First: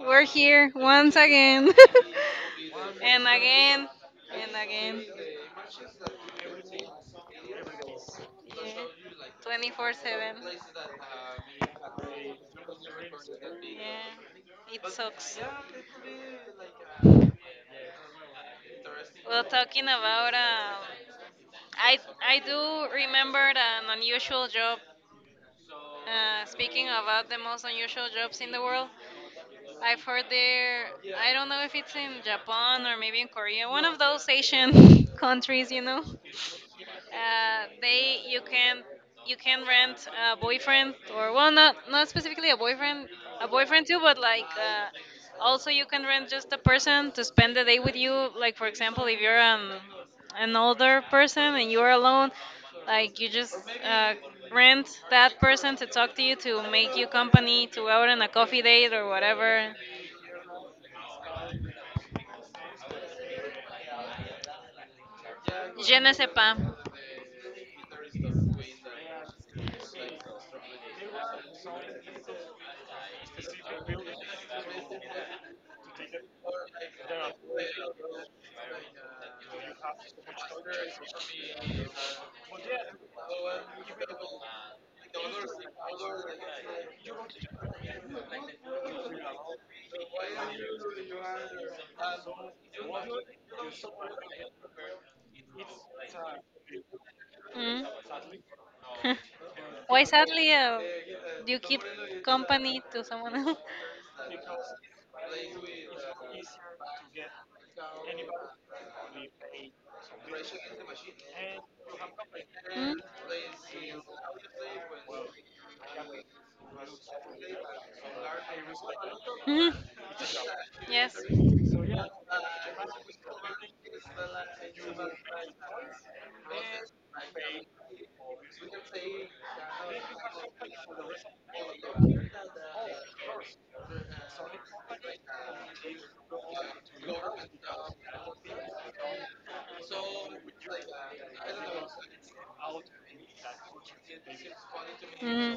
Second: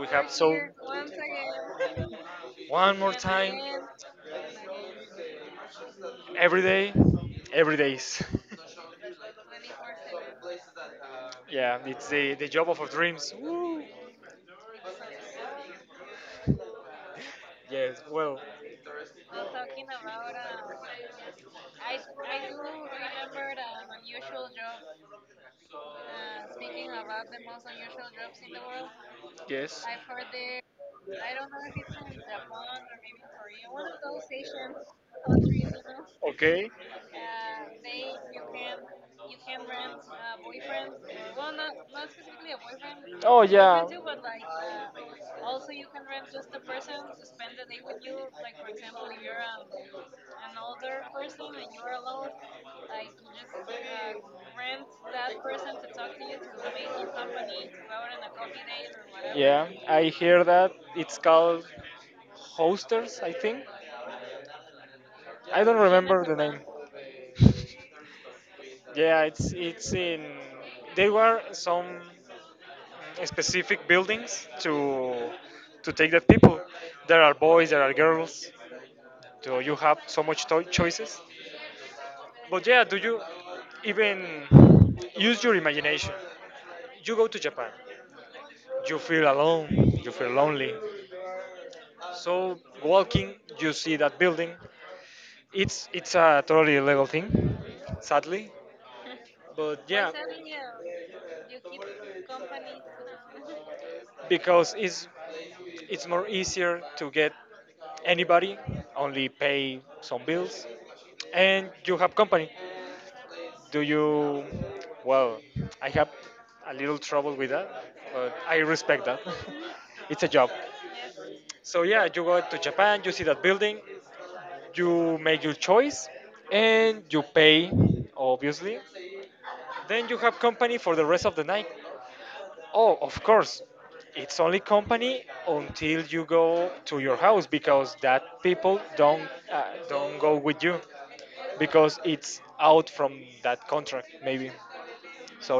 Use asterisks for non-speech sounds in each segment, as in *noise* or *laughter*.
We're here once again, *laughs* and again, and again. Yeah. 24/7. Yeah. It sucks. Well, talking about. I, I do remember an unusual job. Speaking about the most unusual jobs in the world, I've heard there, I don't know if it's in Japan or maybe in Korea, one of those Asian *laughs* countries. They you can rent a boyfriend, or well, not specifically a boyfriend too, but like also you can rent just a person to spend the day with you, like for example, if you're an older person and you're alone, like you just uh, rent that person to talk to you, to make you company, to go out on a coffee date or whatever. Je ne sais pas. Mm. *laughs* Why sadly do you keep company to someone else? Mm. Mhm. Yes. Mhm.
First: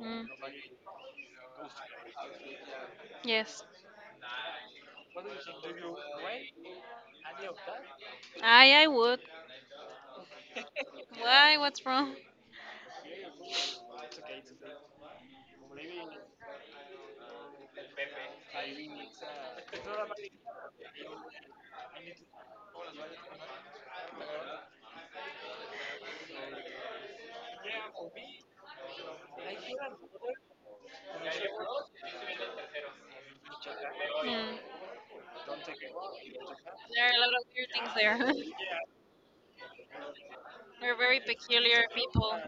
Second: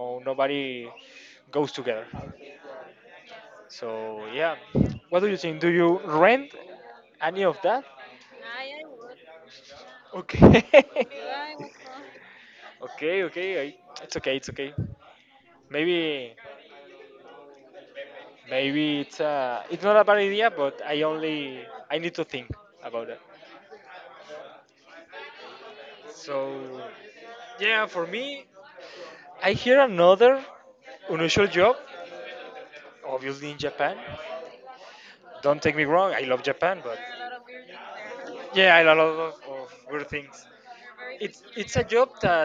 Mm. Yes. I would. Why? What's wrong? Mm. There are a lot of weird things there. *laughs* We're very peculiar people.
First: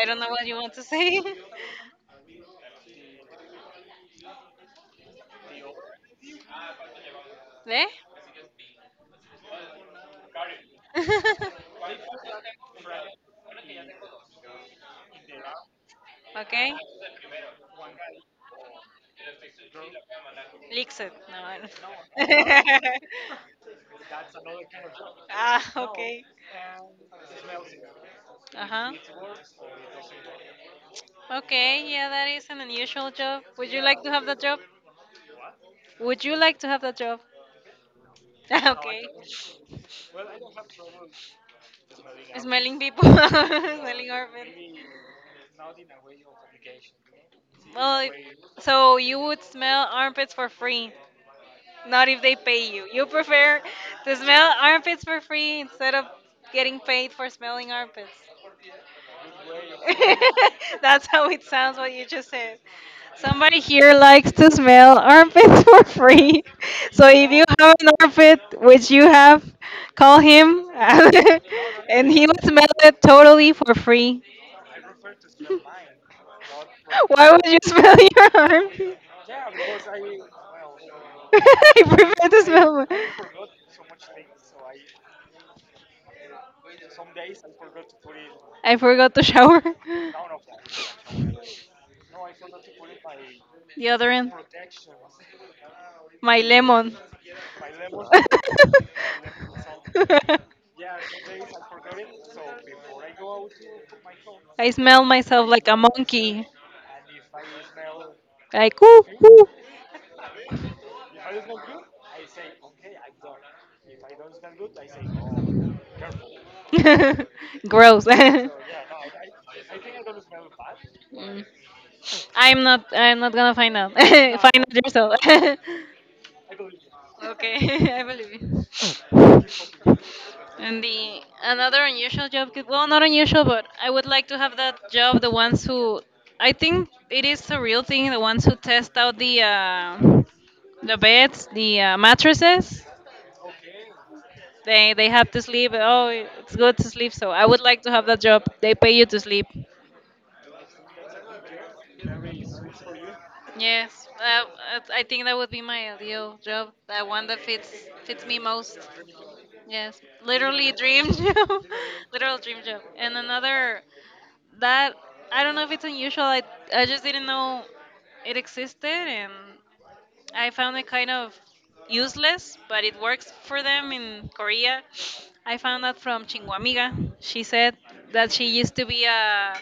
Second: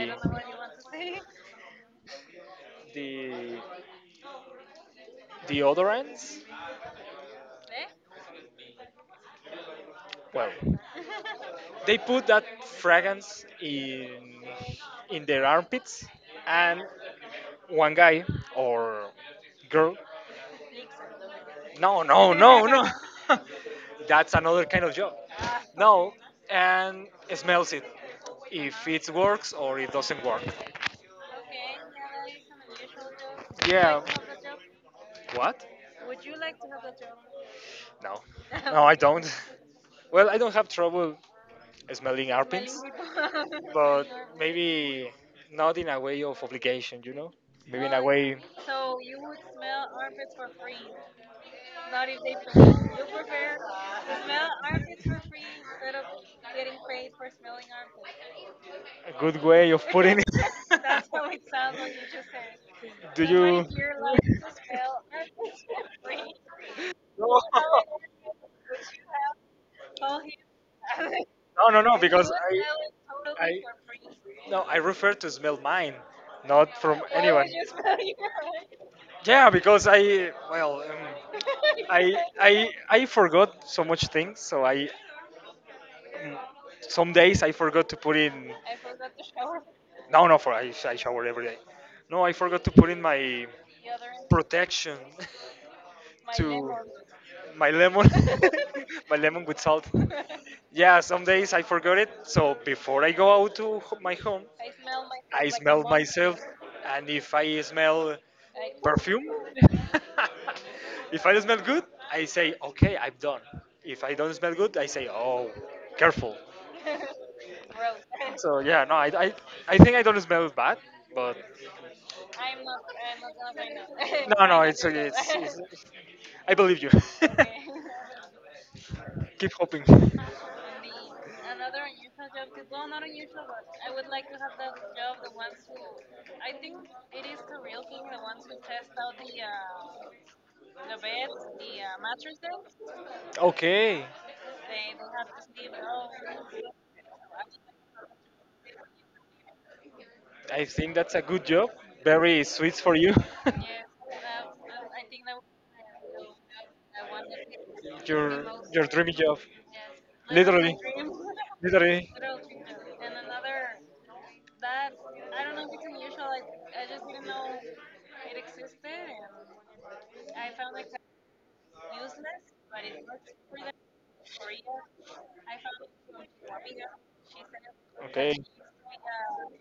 I don't know what you want to say. *laughs* Eh? *laughs* Okay. Lixit. No. I don't- *laughs* Ah, okay. Uh huh. Okay, yeah, that is an unusual job. Would you like to have that job? Would you like to have that job? *laughs* Okay. Smelling people, *laughs* smelling armpits. Well, so you would smell armpits for free, not if they pay you. You prefer to smell armpits for free instead of getting paid for smelling armpits. *laughs* That's how it sounds what you just said. Somebody here likes to smell armpits *laughs* for free. So if you have an armpit, which you have, call him *laughs* and he will smell it totally for free. *laughs* Why would you smell your armpit? *laughs* I prefer to smell my- I forgot to shower. *laughs* Deodorant. My lemon. *laughs* I smell myself like a monkey. Like, woo, woo. *laughs* Gross. *laughs* Mm. I'm not. I'm not gonna find out. *laughs* Find out yourself. *laughs* Okay, *laughs* I believe you. And the another unusual job, well, not unusual, but I would like to have that job. The ones who, I think it is a real thing. The ones who test out the beds, the mattresses. They have to sleep. Oh, it's good to sleep. So I would like to have that job. They pay you to sleep. Yes, I think that would be my ideal job. That one that fits me most. Yes, literally dream job, *laughs* literal dream job. And another that I don't know if it's unusual. I just didn't know it existed, and I found it kind of useless, but it works for them in Korea. I found that from Chinguamiga. She said that she used to be a,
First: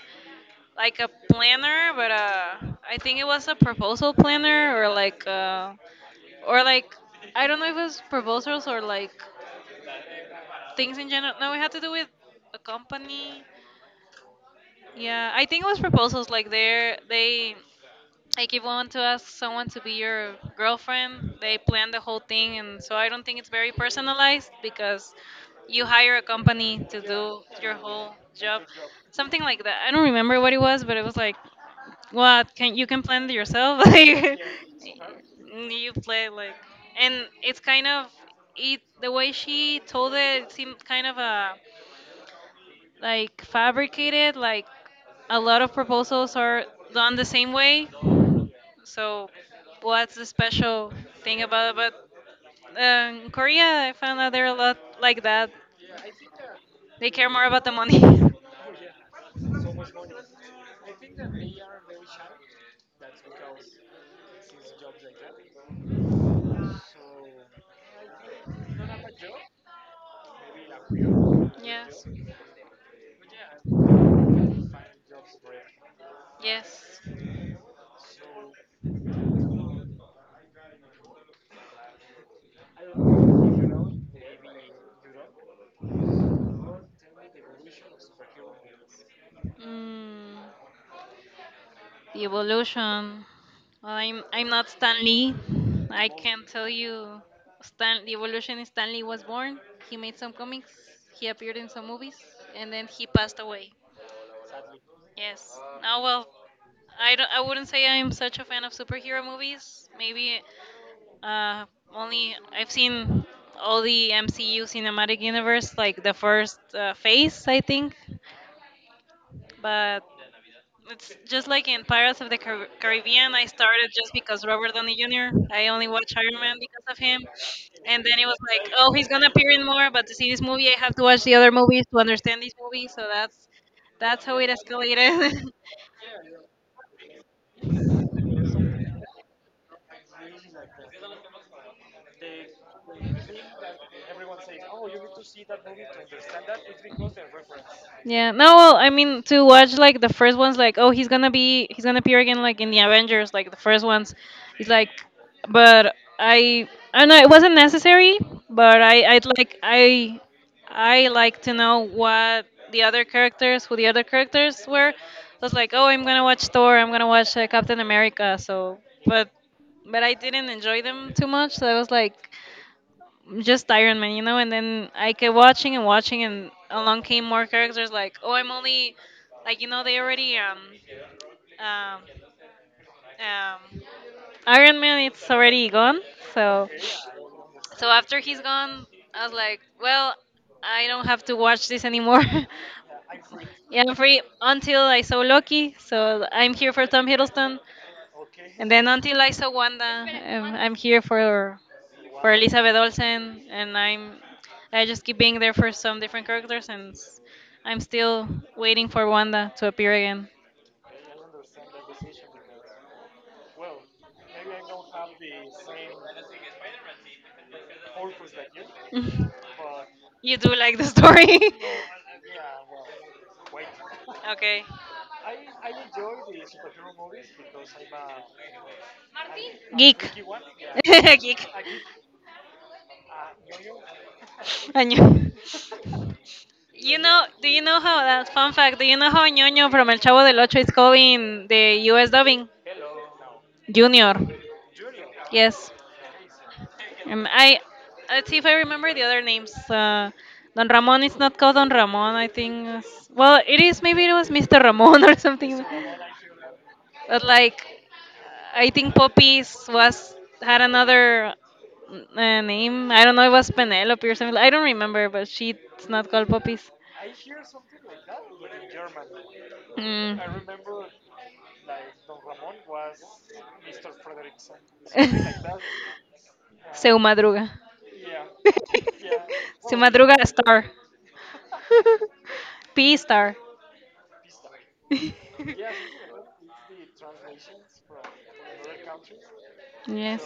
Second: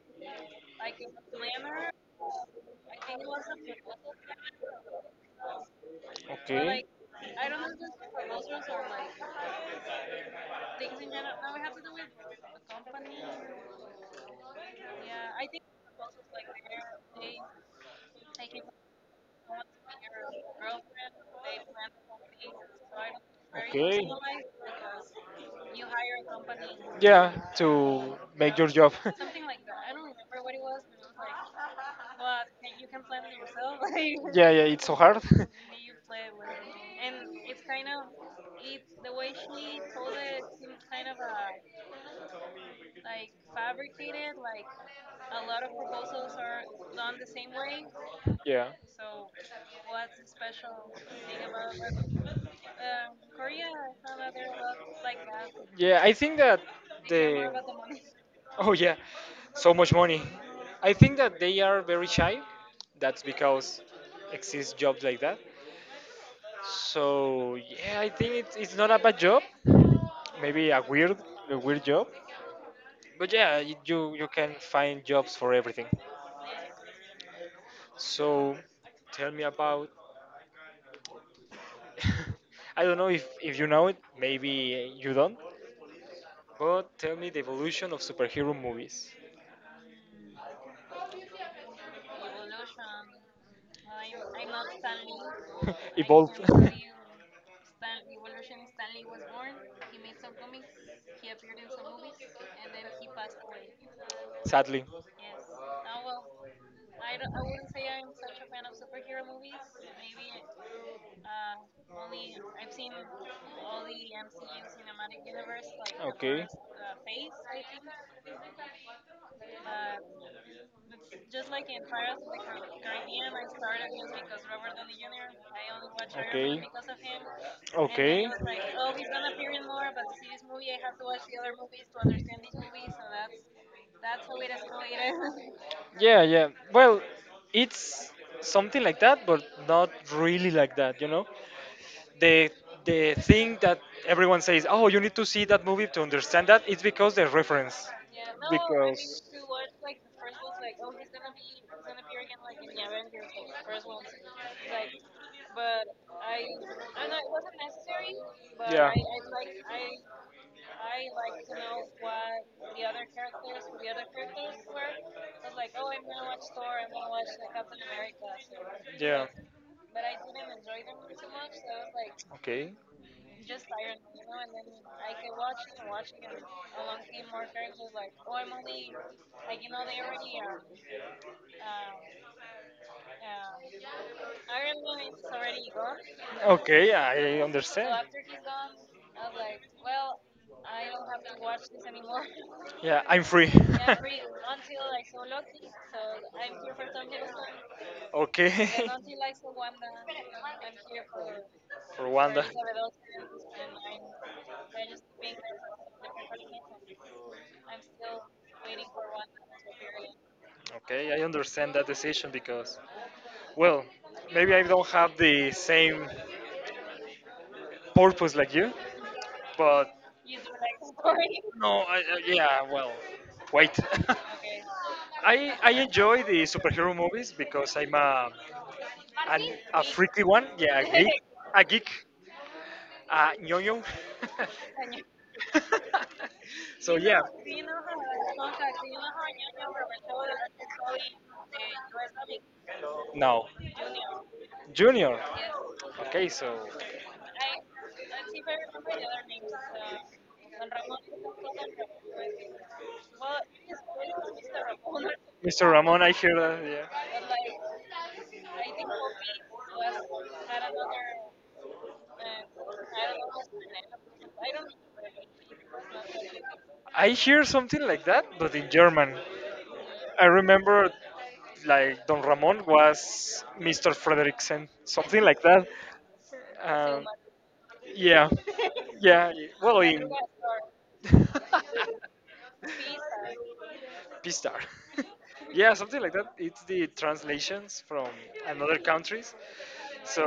like, a planner, but I think it was a proposal planner, or like I don't know if it was proposals or like things in general. No, we had to do with a company. Yeah, I think it was proposals. Like they like, if you want to ask someone to be your girlfriend, they plan the whole thing, and so I don't think it's very personalized because you hire a company to do your whole job. Something like that. I don't remember what it was, but it was like, what can you can plan it yourself? *laughs* Like you play like, and it's kind of it. The way she told it, it seemed kind of a, like, fabricated, like a lot of proposals are done the same way. So what's the special thing about Korea. I found out they're a lot like that. They care more about the money. *laughs* Yes, yes. Mm. The evolution. Well, I'm not Stanley. I can not tell you, Stan. The evolution is Stanley was born. He made some comics. He appeared in some movies, and then he passed away. Yes. Now, well, I don't. I wouldn't say I'm such a fan of superhero movies. Maybe, uh, only I've seen all the MCU cinematic universe, like the first phase, I think. But it's just like in Pirates of the Caribbean. I started just because Robert Downey Jr. I only watch Iron Man because of him, and then it was like, oh, he's gonna appear in more. But to see this movie, I have to watch the other movies to understand this movie. So that's how it escalated. *laughs* Yeah. No, well, I mean to watch like the first ones, like, oh, he's gonna appear again, like in the Avengers, like the first ones. It's like, but I don't know, it wasn't necessary, but I like to know what the other characters, who the other characters were. So it's like, oh, I'm gonna watch Thor, I'm gonna watch Captain America. So, but, but I didn't enjoy them too much. So I was like just Iron Man, and then I kept watching and watching, and along came more characters like, oh, I'm only, like, they already, um, um, Iron Man, it's already gone. So, so, after he's gone, I was like, well, I don't have to watch this anymore. *laughs* Yeah, I'm free until I saw Loki, so I'm here for Tom Hiddleston. And then until I saw Wanda, I'm here for Elizabeth Olsen, and I just keep being there for some different characters, and I'm still waiting for Wanda to appear again. *laughs* You do like the story? *laughs* Okay. Geek. *laughs* Geek. *laughs* I knew. Do you know how that fun fact? Do you know how Ñoño from El Chavo del Ocho is calling the U.S. dubbing Junior? Yes, I let's see if I remember the other names. Don Ramon is not called Don Ramon, I think. Well, it is. Maybe it was Mr. Ramon or something. But like, I think Poppy's was had another name. I don't know. It was Penelope or something. I don't remember, but she's not called Poppy's. Mm. *laughs* Seu Madruga. *laughs* Seu Madruga Star. *laughs* P Star. *laughs* Yes.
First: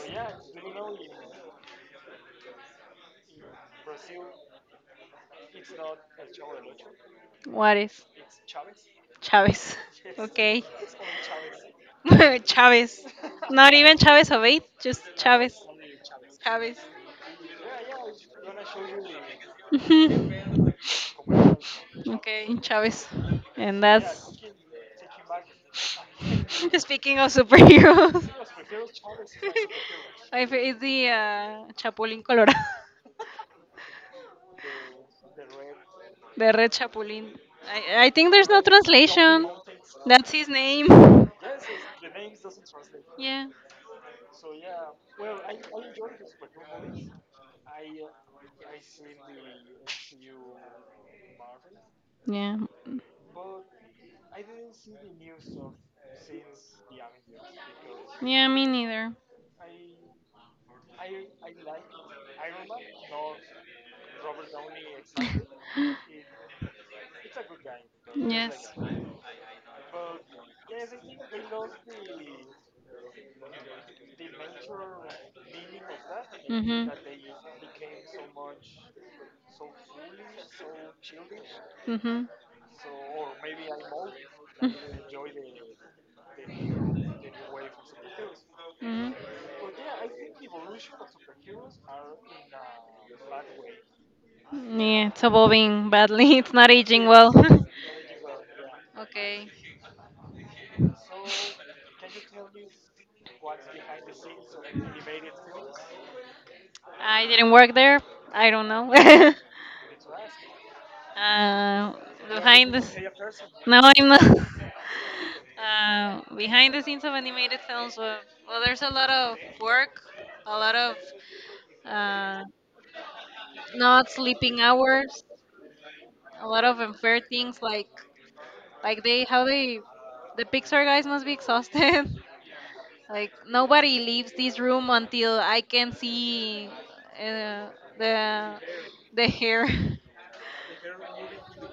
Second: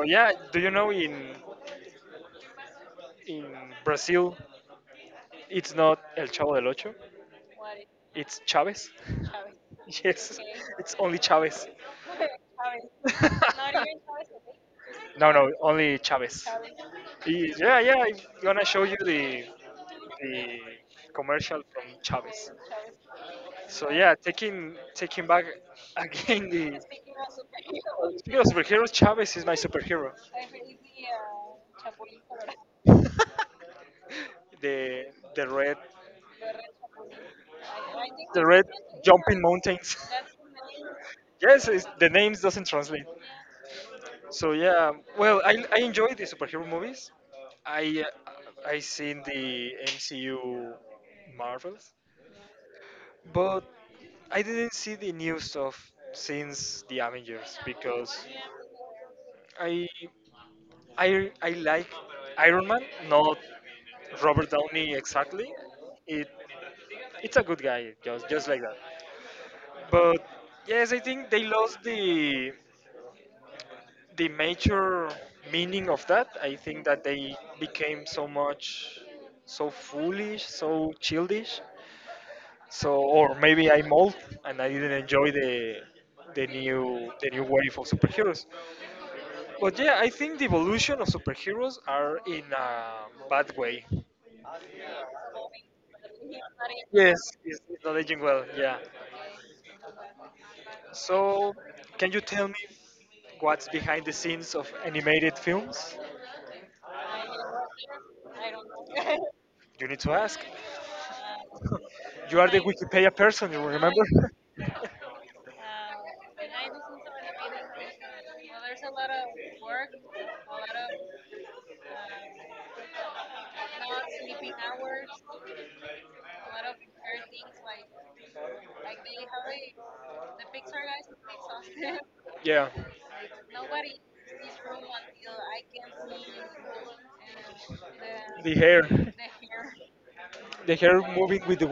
What is Chávez? Okay. *laughs* Chávez. Not even Chávez Obeid, just Chávez. Chávez. Mhm. *laughs* Okay, Chávez. And that's *laughs* speaking of superheroes, *laughs* I favorite is the Chapulín Colorado, *laughs* the Red Chapulín. I think there's no translation. That's his name. *laughs* Yeah. Yeah. Yeah, me neither. *laughs* Yes. Mhm. Mhm. Mhm. Yeah, it's evolving badly. *laughs* It's not aging well. *laughs* Okay. I didn't work there. I don't know. *laughs* uh, Behind this, no, I'm not. *laughs* Behind the scenes of animated films, well, there's a lot of work, a lot of. uh. Not sleeping hours, a lot of unfair things, like they how they the Pixar guys must be exhausted. *laughs* Like nobody leaves this room until I can see uh, the the hair.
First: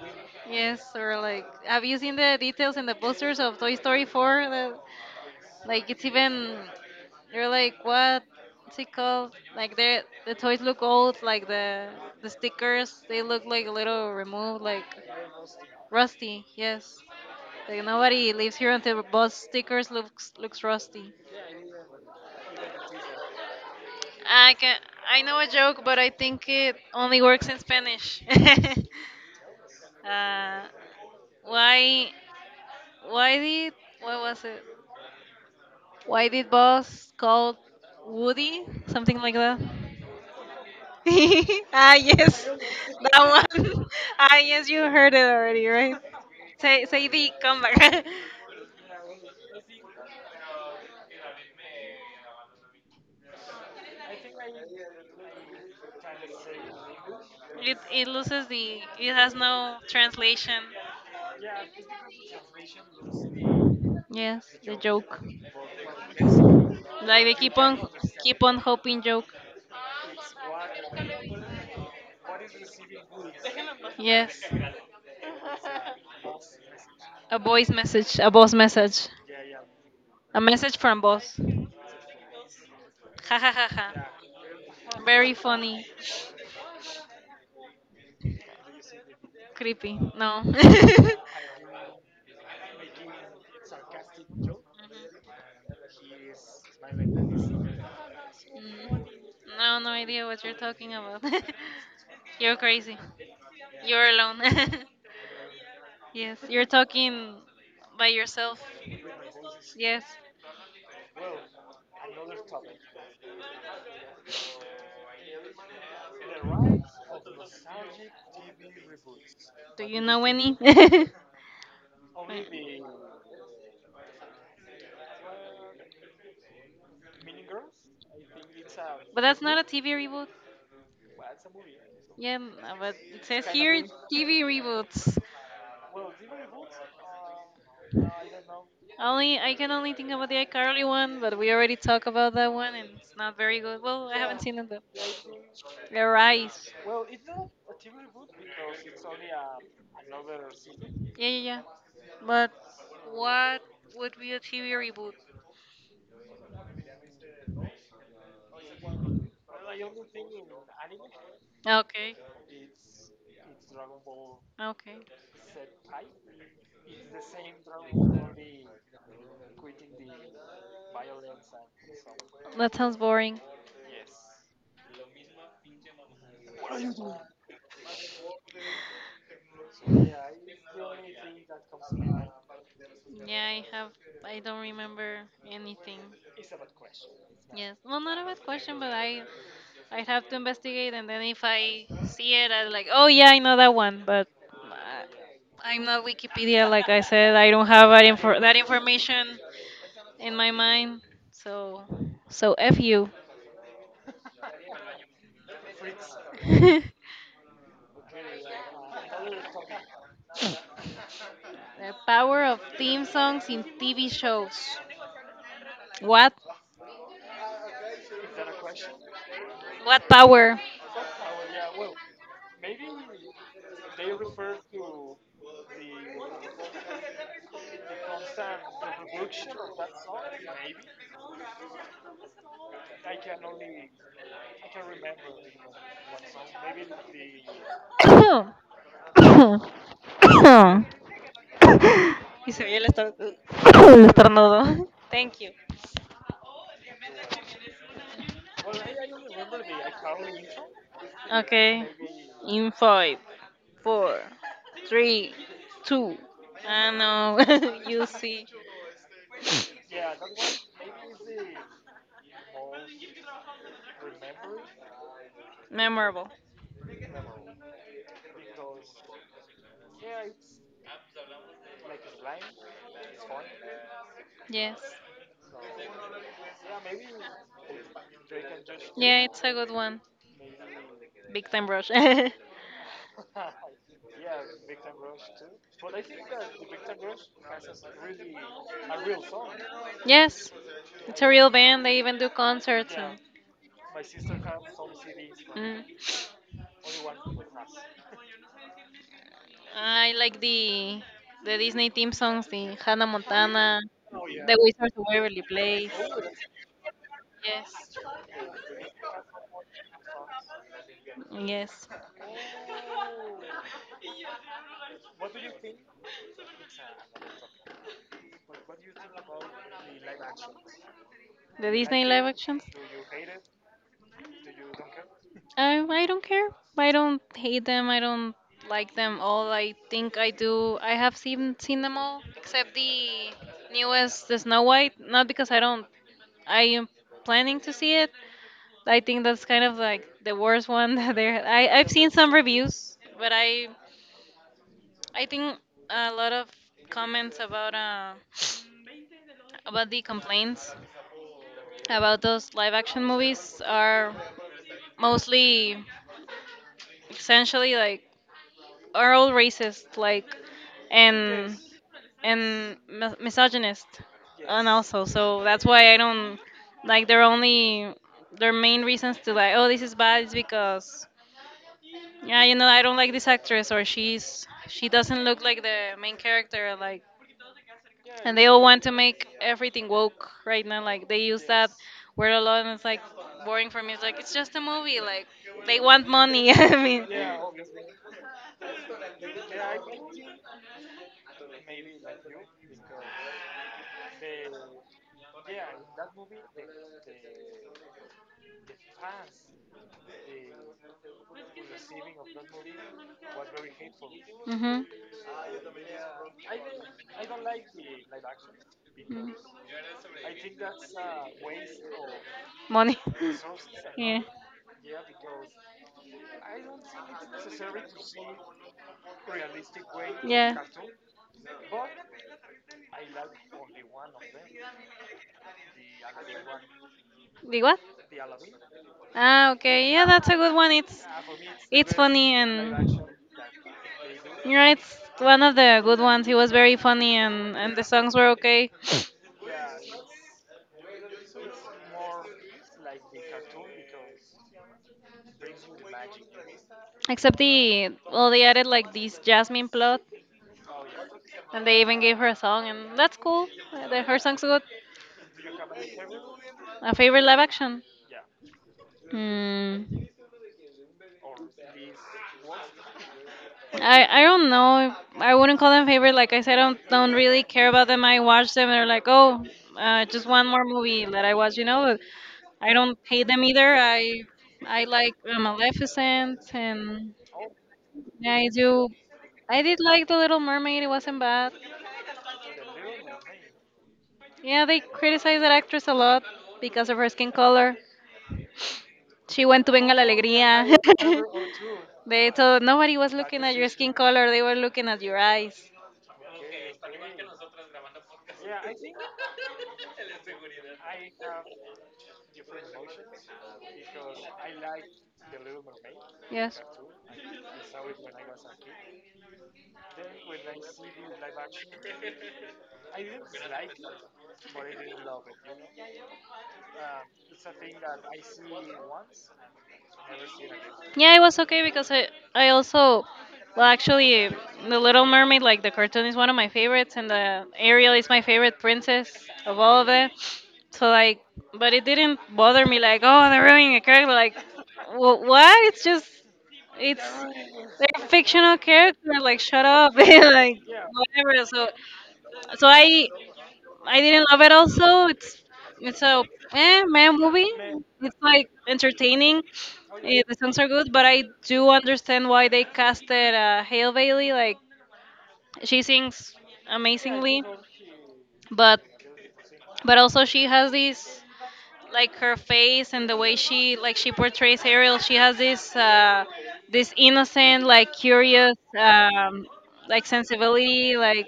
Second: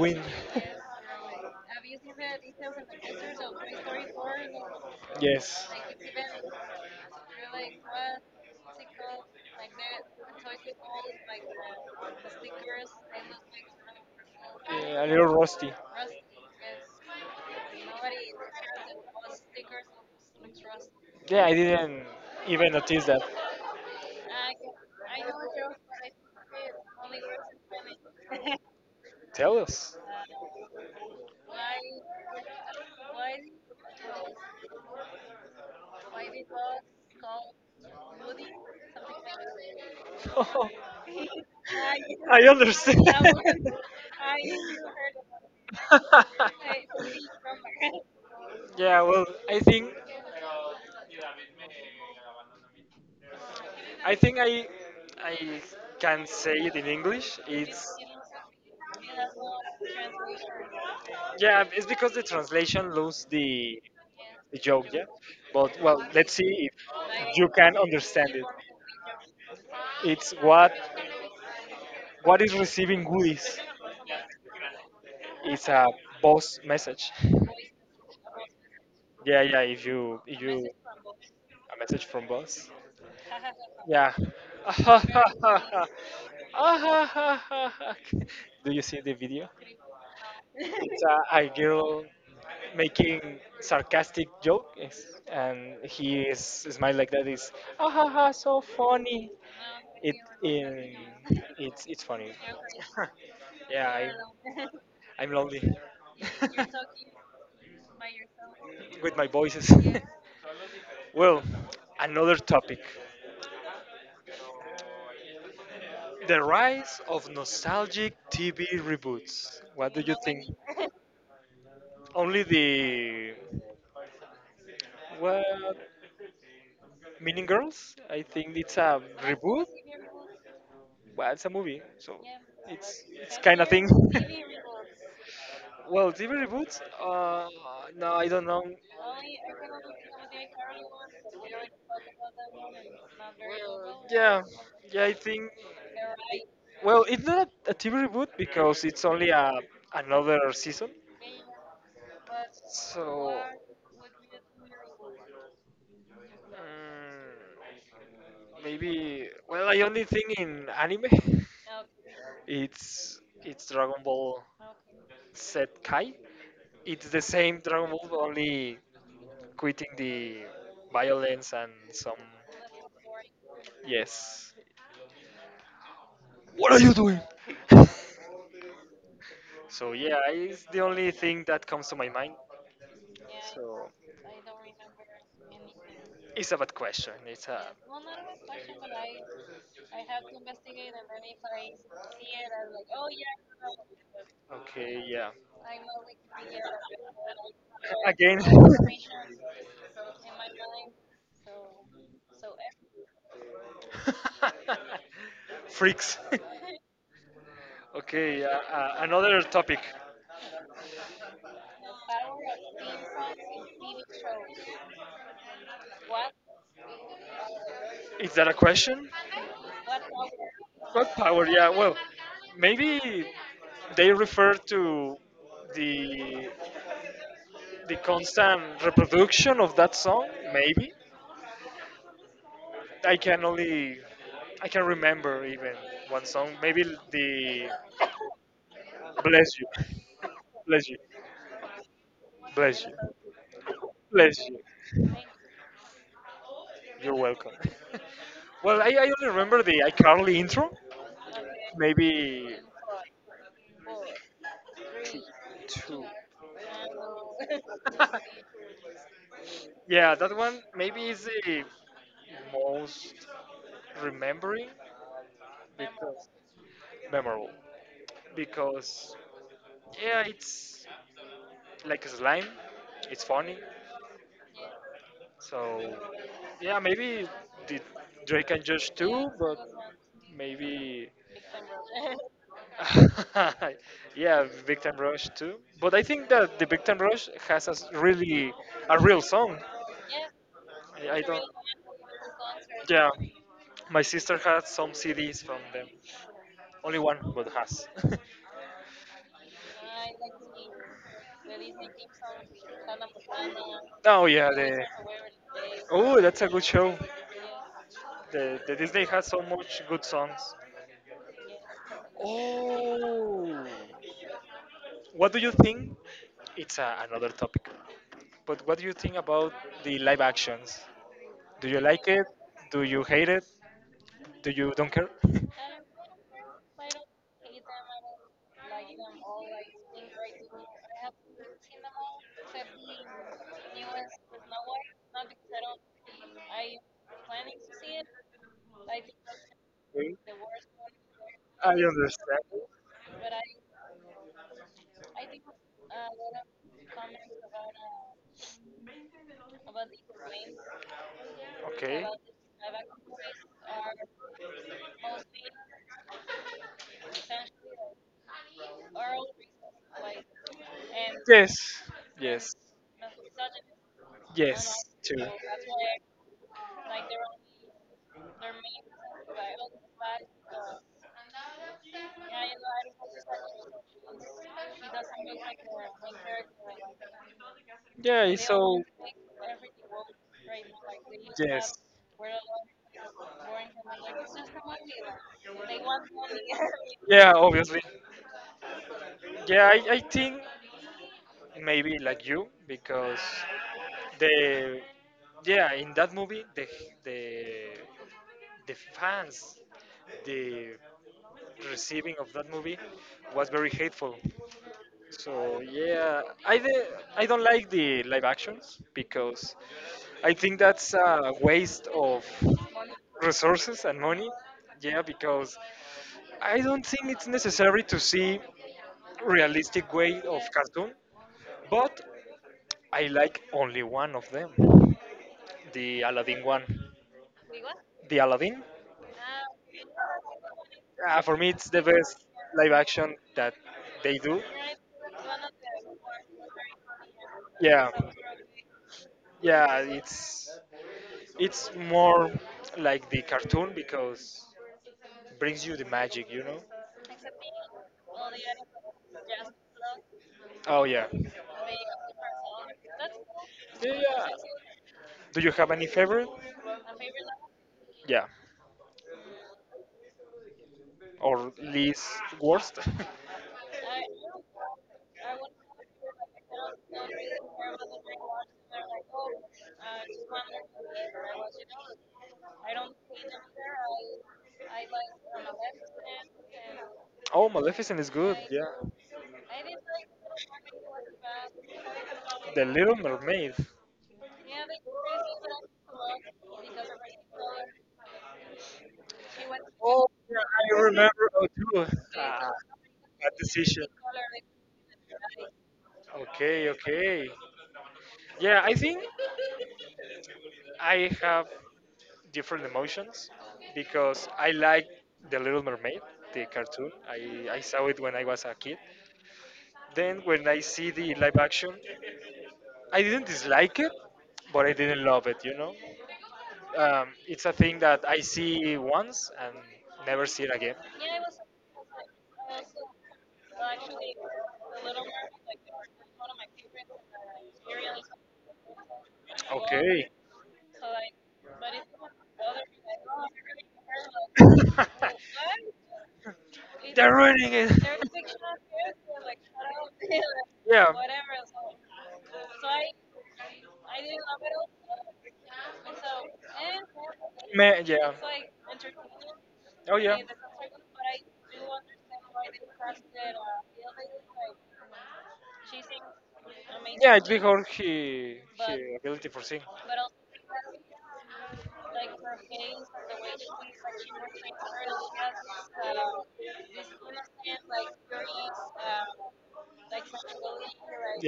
*laughs* Yes, or like, have you seen the details in the posters of Toy Story 4? The, like it's even, you're like, what's it called? Like the toys look old, like the stickers, they look like a little removed, like Rusty, yes. Like nobody lives here until the bus stickers looks looks rusty. I can I know a joke, but I think it only works in Spanish. *laughs* uh, why why did what was it? Why did boss call Woody something like that? *laughs* Ah, yes, that one. *laughs* Ah, yes, you heard it already, right? Say the comeback. *laughs* It loses the it has no translation. Yes, the joke. Like they keep on hoping joke. Yes. A voice message, a boss message. A message from boss. Ha ha ha ha. Very funny. Creepy. No. *laughs* Mhm. No, no idea what you're talking about. *laughs* You're crazy. You're alone. *laughs* Yes, you're talking by yourself. Yes. Do you know any? *laughs* But that's not a TV reboot. Yeah, but it says here TV reboots. Only I can only think about the iCarly one, but we already talked about that one, and it's not very good. Well, I haven't seen it though. The Rise. Yeah, yeah, yeah. But what would be a TV reboot? Okay, okay. That sounds boring. Yeah, I have. I don't remember anything. Yes. Well, not a bad question, but I'd have to investigate, and then if I see it, I'm like, oh, yeah, I know that one, but uh, I'm not Wikipedia, like I said. I don't have that that information in my mind. So, so, f you. *laughs* The power of theme songs in TV shows. What? What power? *coughs* *coughs* Y se *coughs* El estornudo. Thank you. Okay. In five, four, three, two. I know. *laughs* You see. Memorable. Yes. Yeah, it's a good one. Big Time Rush. *laughs* Yes. It's a real band. They even do concerts. And... Mm. I like the Disney theme songs, the Hannah Montana, The Wizards of Waverly Place. Yes. Yes. The Disney live actions. I don't care. I don't hate them. I don't like them all. I think I do. I have seen them all except the newest, the Snow White. Not because I don't. I am planning to see it. I think that's kind of like the worst one *laughs* that there. I've seen some reviews, but I think a lot of comments about about the complaints about those live action movies are mostly essentially like are all racist like and and misogynist and also so that's why I don't like their only their main reasons to like, oh, this is bad is because, yeah, I don't like this actress, or she doesn't look like the main character, like, and they all want to make everything woke right now. Like, they use that word a lot, and it's like boring for me. It's like it's just a movie. Like, they want money. *laughs* I mean, hmm money. *laughs* Yeah, yeah. The what? Ah, okay. Yeah, that's a good one. It's funny, and yeah, it's one of the good ones. It was very funny, and the songs were okay, except the, well, they added like this Jasmine plot. And they even gave her a song, and that's cool. Her song's good. A favorite live action? Hmm. I don't know. I wouldn't call them favorite. Like I said, I don't really care about them. I watch them, and they're like, oh, just one more movie that I watch. You know, I don't hate them either. I like Maleficent, and yeah, I do. I did like The Little Mermaid. It wasn't bad. Yeah, they criticize that actress a lot because of her skin color. She went to Venga la Alegría. *laughs* They told nobody was looking at your skin color, they were looking at your eyes. Yes. Yeah, it was okay because I also, well, actually, The Little Mermaid, like the cartoon, is one of my favorites, and the Ariel is my favorite princess of all of it. So, like, but it didn't bother me, like, oh, they're ruining a character. Like, what? It's just, it's, they're fictional characters. Like, shut up. *laughs* Like, whatever. So, so I didn't love it also. It's a, eh, man movie. It's like entertaining. Eh, the songs are good, but I do understand why they casted Hale Bailey. Like, she sings amazingly, but but also she has these like her face and the way she like she portrays Ariel. She has this this innocent, like, curious like sensibility, like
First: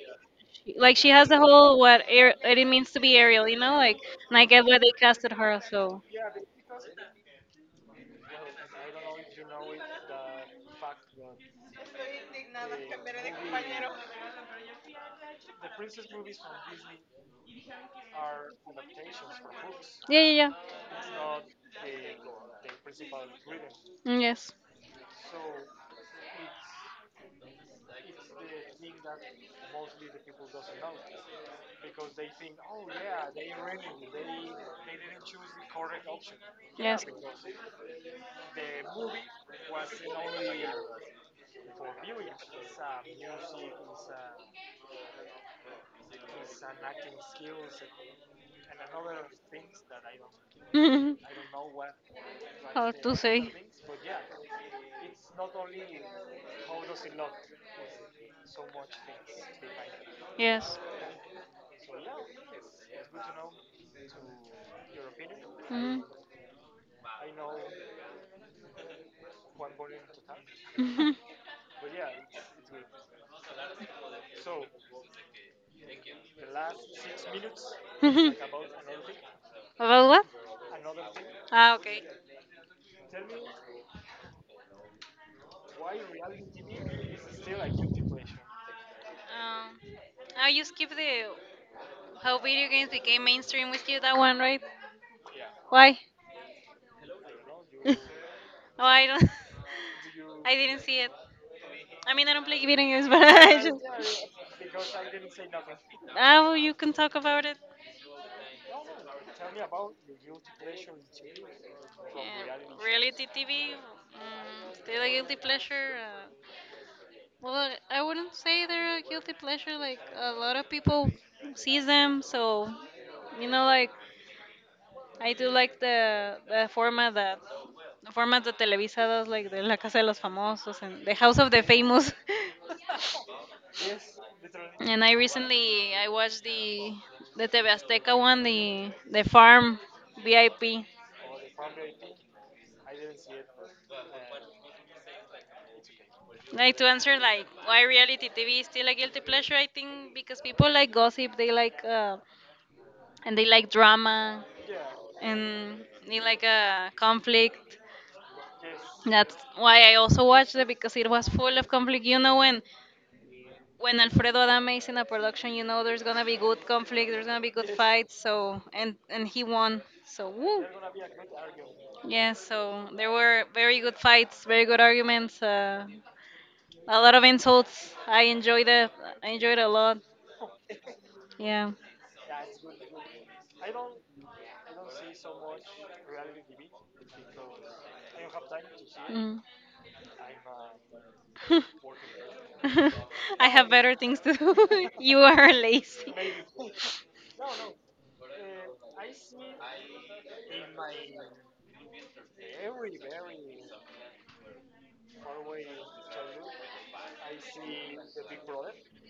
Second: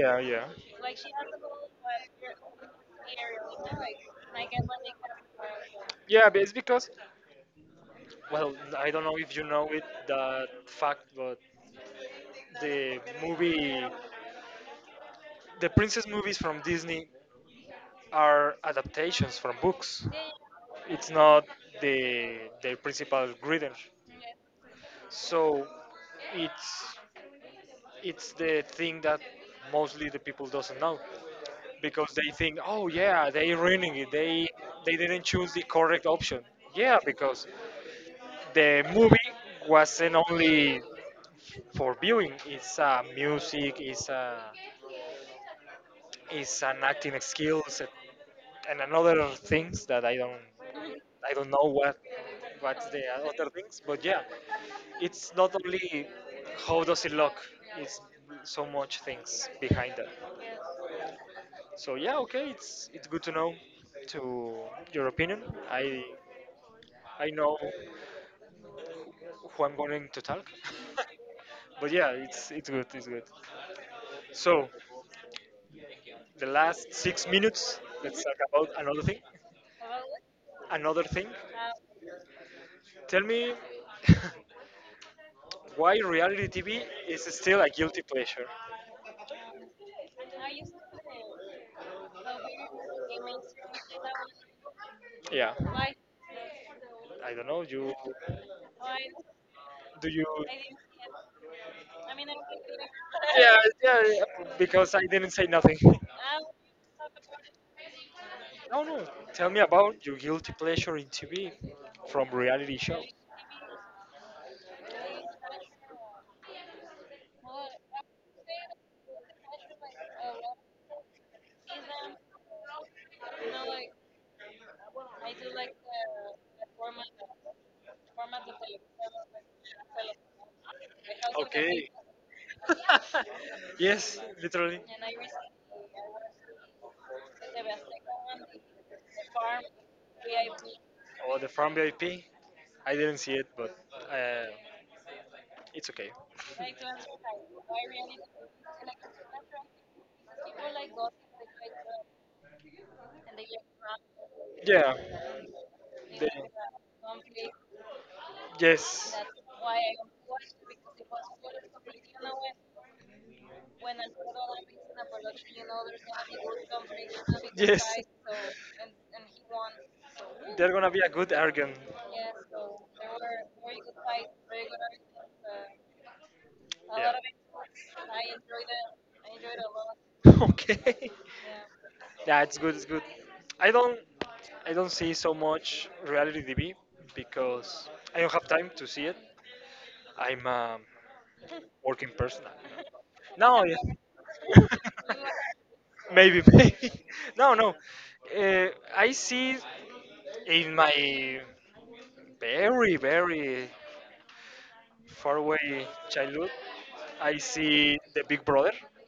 Like she has the whole what air, what it means to be Ariel, you know, like, and I get why they casted her. So yeah, yeah, yeah. Mm, yes, yes. *laughs* Hard to say. Yes. Mhm. *laughs* About what? Ah, okay. Um, I just skip the How video games became mainstream with you, that one, right? Why? Oh, I don't. *laughs* I didn't see it. I mean, I don't play video games, *laughs* but I just. Oh, you can talk about it. Yeah, reality TV. Mm, they're a guilty pleasure. Well, I wouldn't say they're a guilty pleasure. Like, a lot of people sees them, so, you know, like, I do like the format that the format that Televisa does, like the La Casa de los Famosos and the House of the Famous. *laughs* And I recently I watched the TV Azteca one, the Farm VIP. Like, to answer like why reality TV is still a guilty pleasure, I think because people like gossip, they like and they like drama and they like a conflict. That's why I also watched it because it was full of conflict. You know when Alfredo Adame is in a production, you know there's gonna be good conflict, there's gonna be good fights. So and he won. So woo. Yeah. So there were very good fights, very good arguments, a lot of insults. I enjoyed it. I enjoyed it a lot. Yeah. Mm. *laughs* *laughs* I have better things to do. *laughs* You are lazy.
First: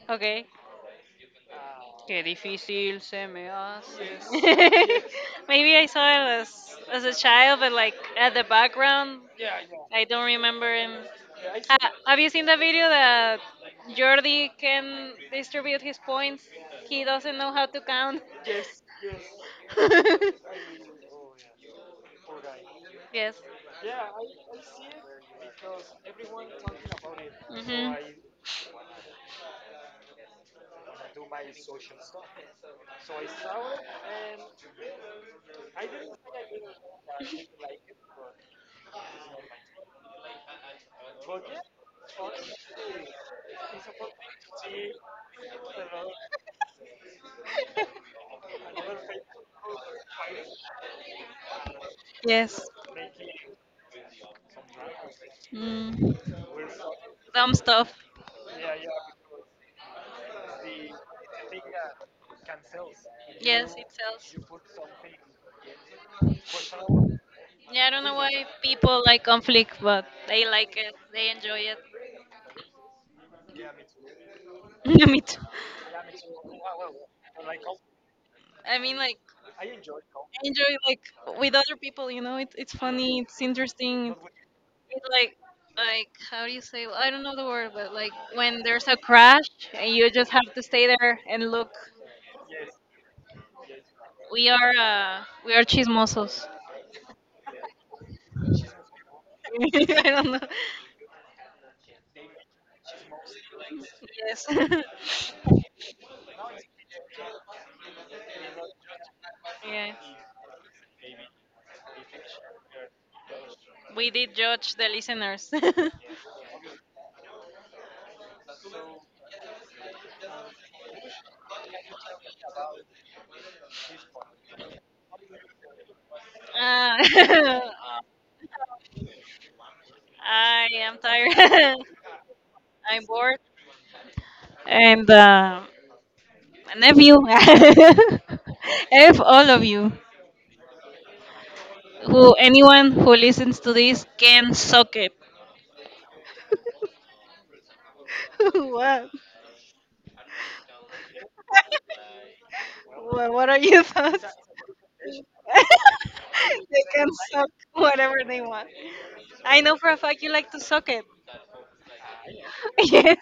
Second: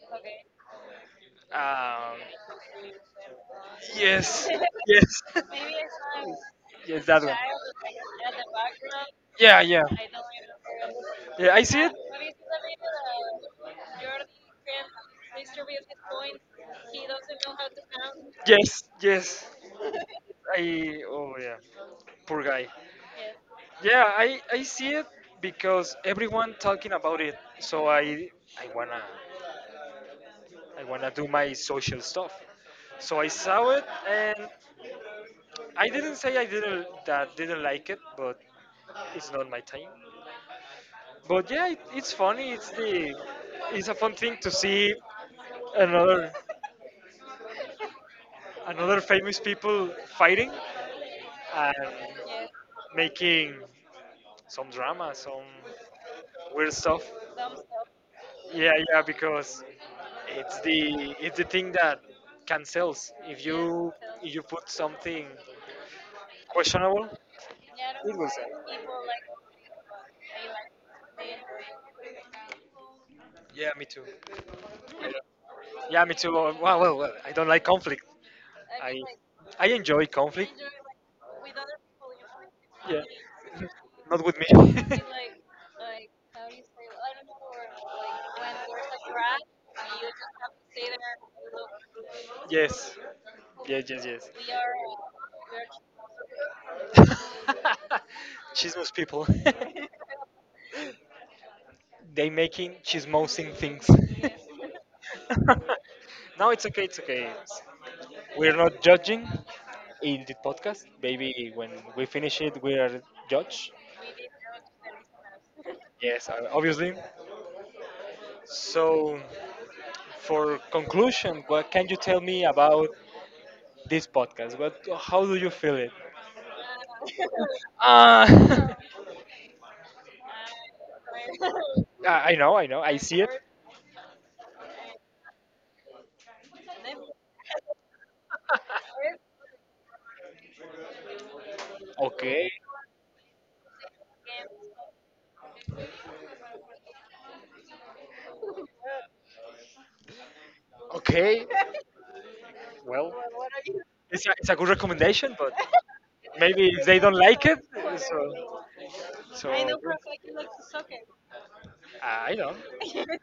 Okay. Qué difícil se me hace. *laughs* Maybe I saw it as a child, but like at the background, I don't remember him. Have you seen the video that Jordi can distribute his points? He doesn't know how to count. *laughs* Yes. Hmm. Yes. Mm. Dumb stuff. Yes, it sells. Yeah, I don't know why people like conflict, but they like it. They enjoy it. *laughs* Me too. I mean, like, I enjoy like with other people. You know, it's funny. It's interesting. It's like how do you say? Well, I don't know the word, but like when there's a crash and you just have to stay there and look. We are chismosos. *laughs* I don't know. Yes. *laughs* Yeah. We did judge the listeners. *laughs* *laughs* Uh, *laughs* I am tired. *laughs* I'm bored. And uh, and *laughs* if all of you, who anyone who listens to this can suck it. *laughs* What? What are your thoughts? *laughs* They can suck whatever they want. I know for a fact you like to suck it. *laughs* Yes.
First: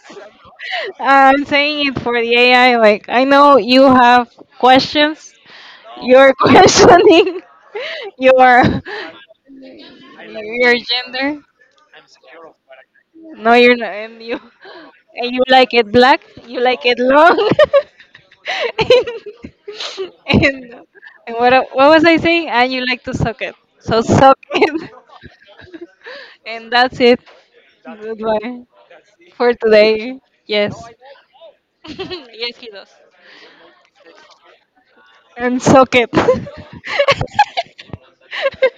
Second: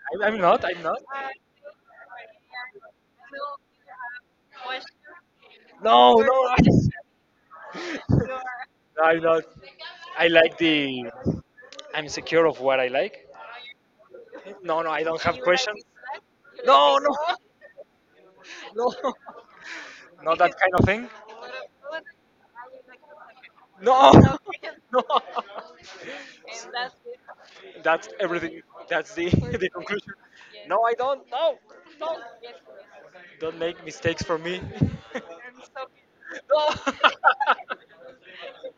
I'm saying it for the AI. Like, I know you have questions. no, no, You're *laughs* no, questioning your your gender. No, you're not. And you like it black. You like no, it long. *laughs* no, and, and and what was I saying? And you like to suck it. So no, suck it. *laughs* And that's it. Goodbye for today. Yes. *laughs* Yes, he does. And soak it. no. *laughs* *laughs*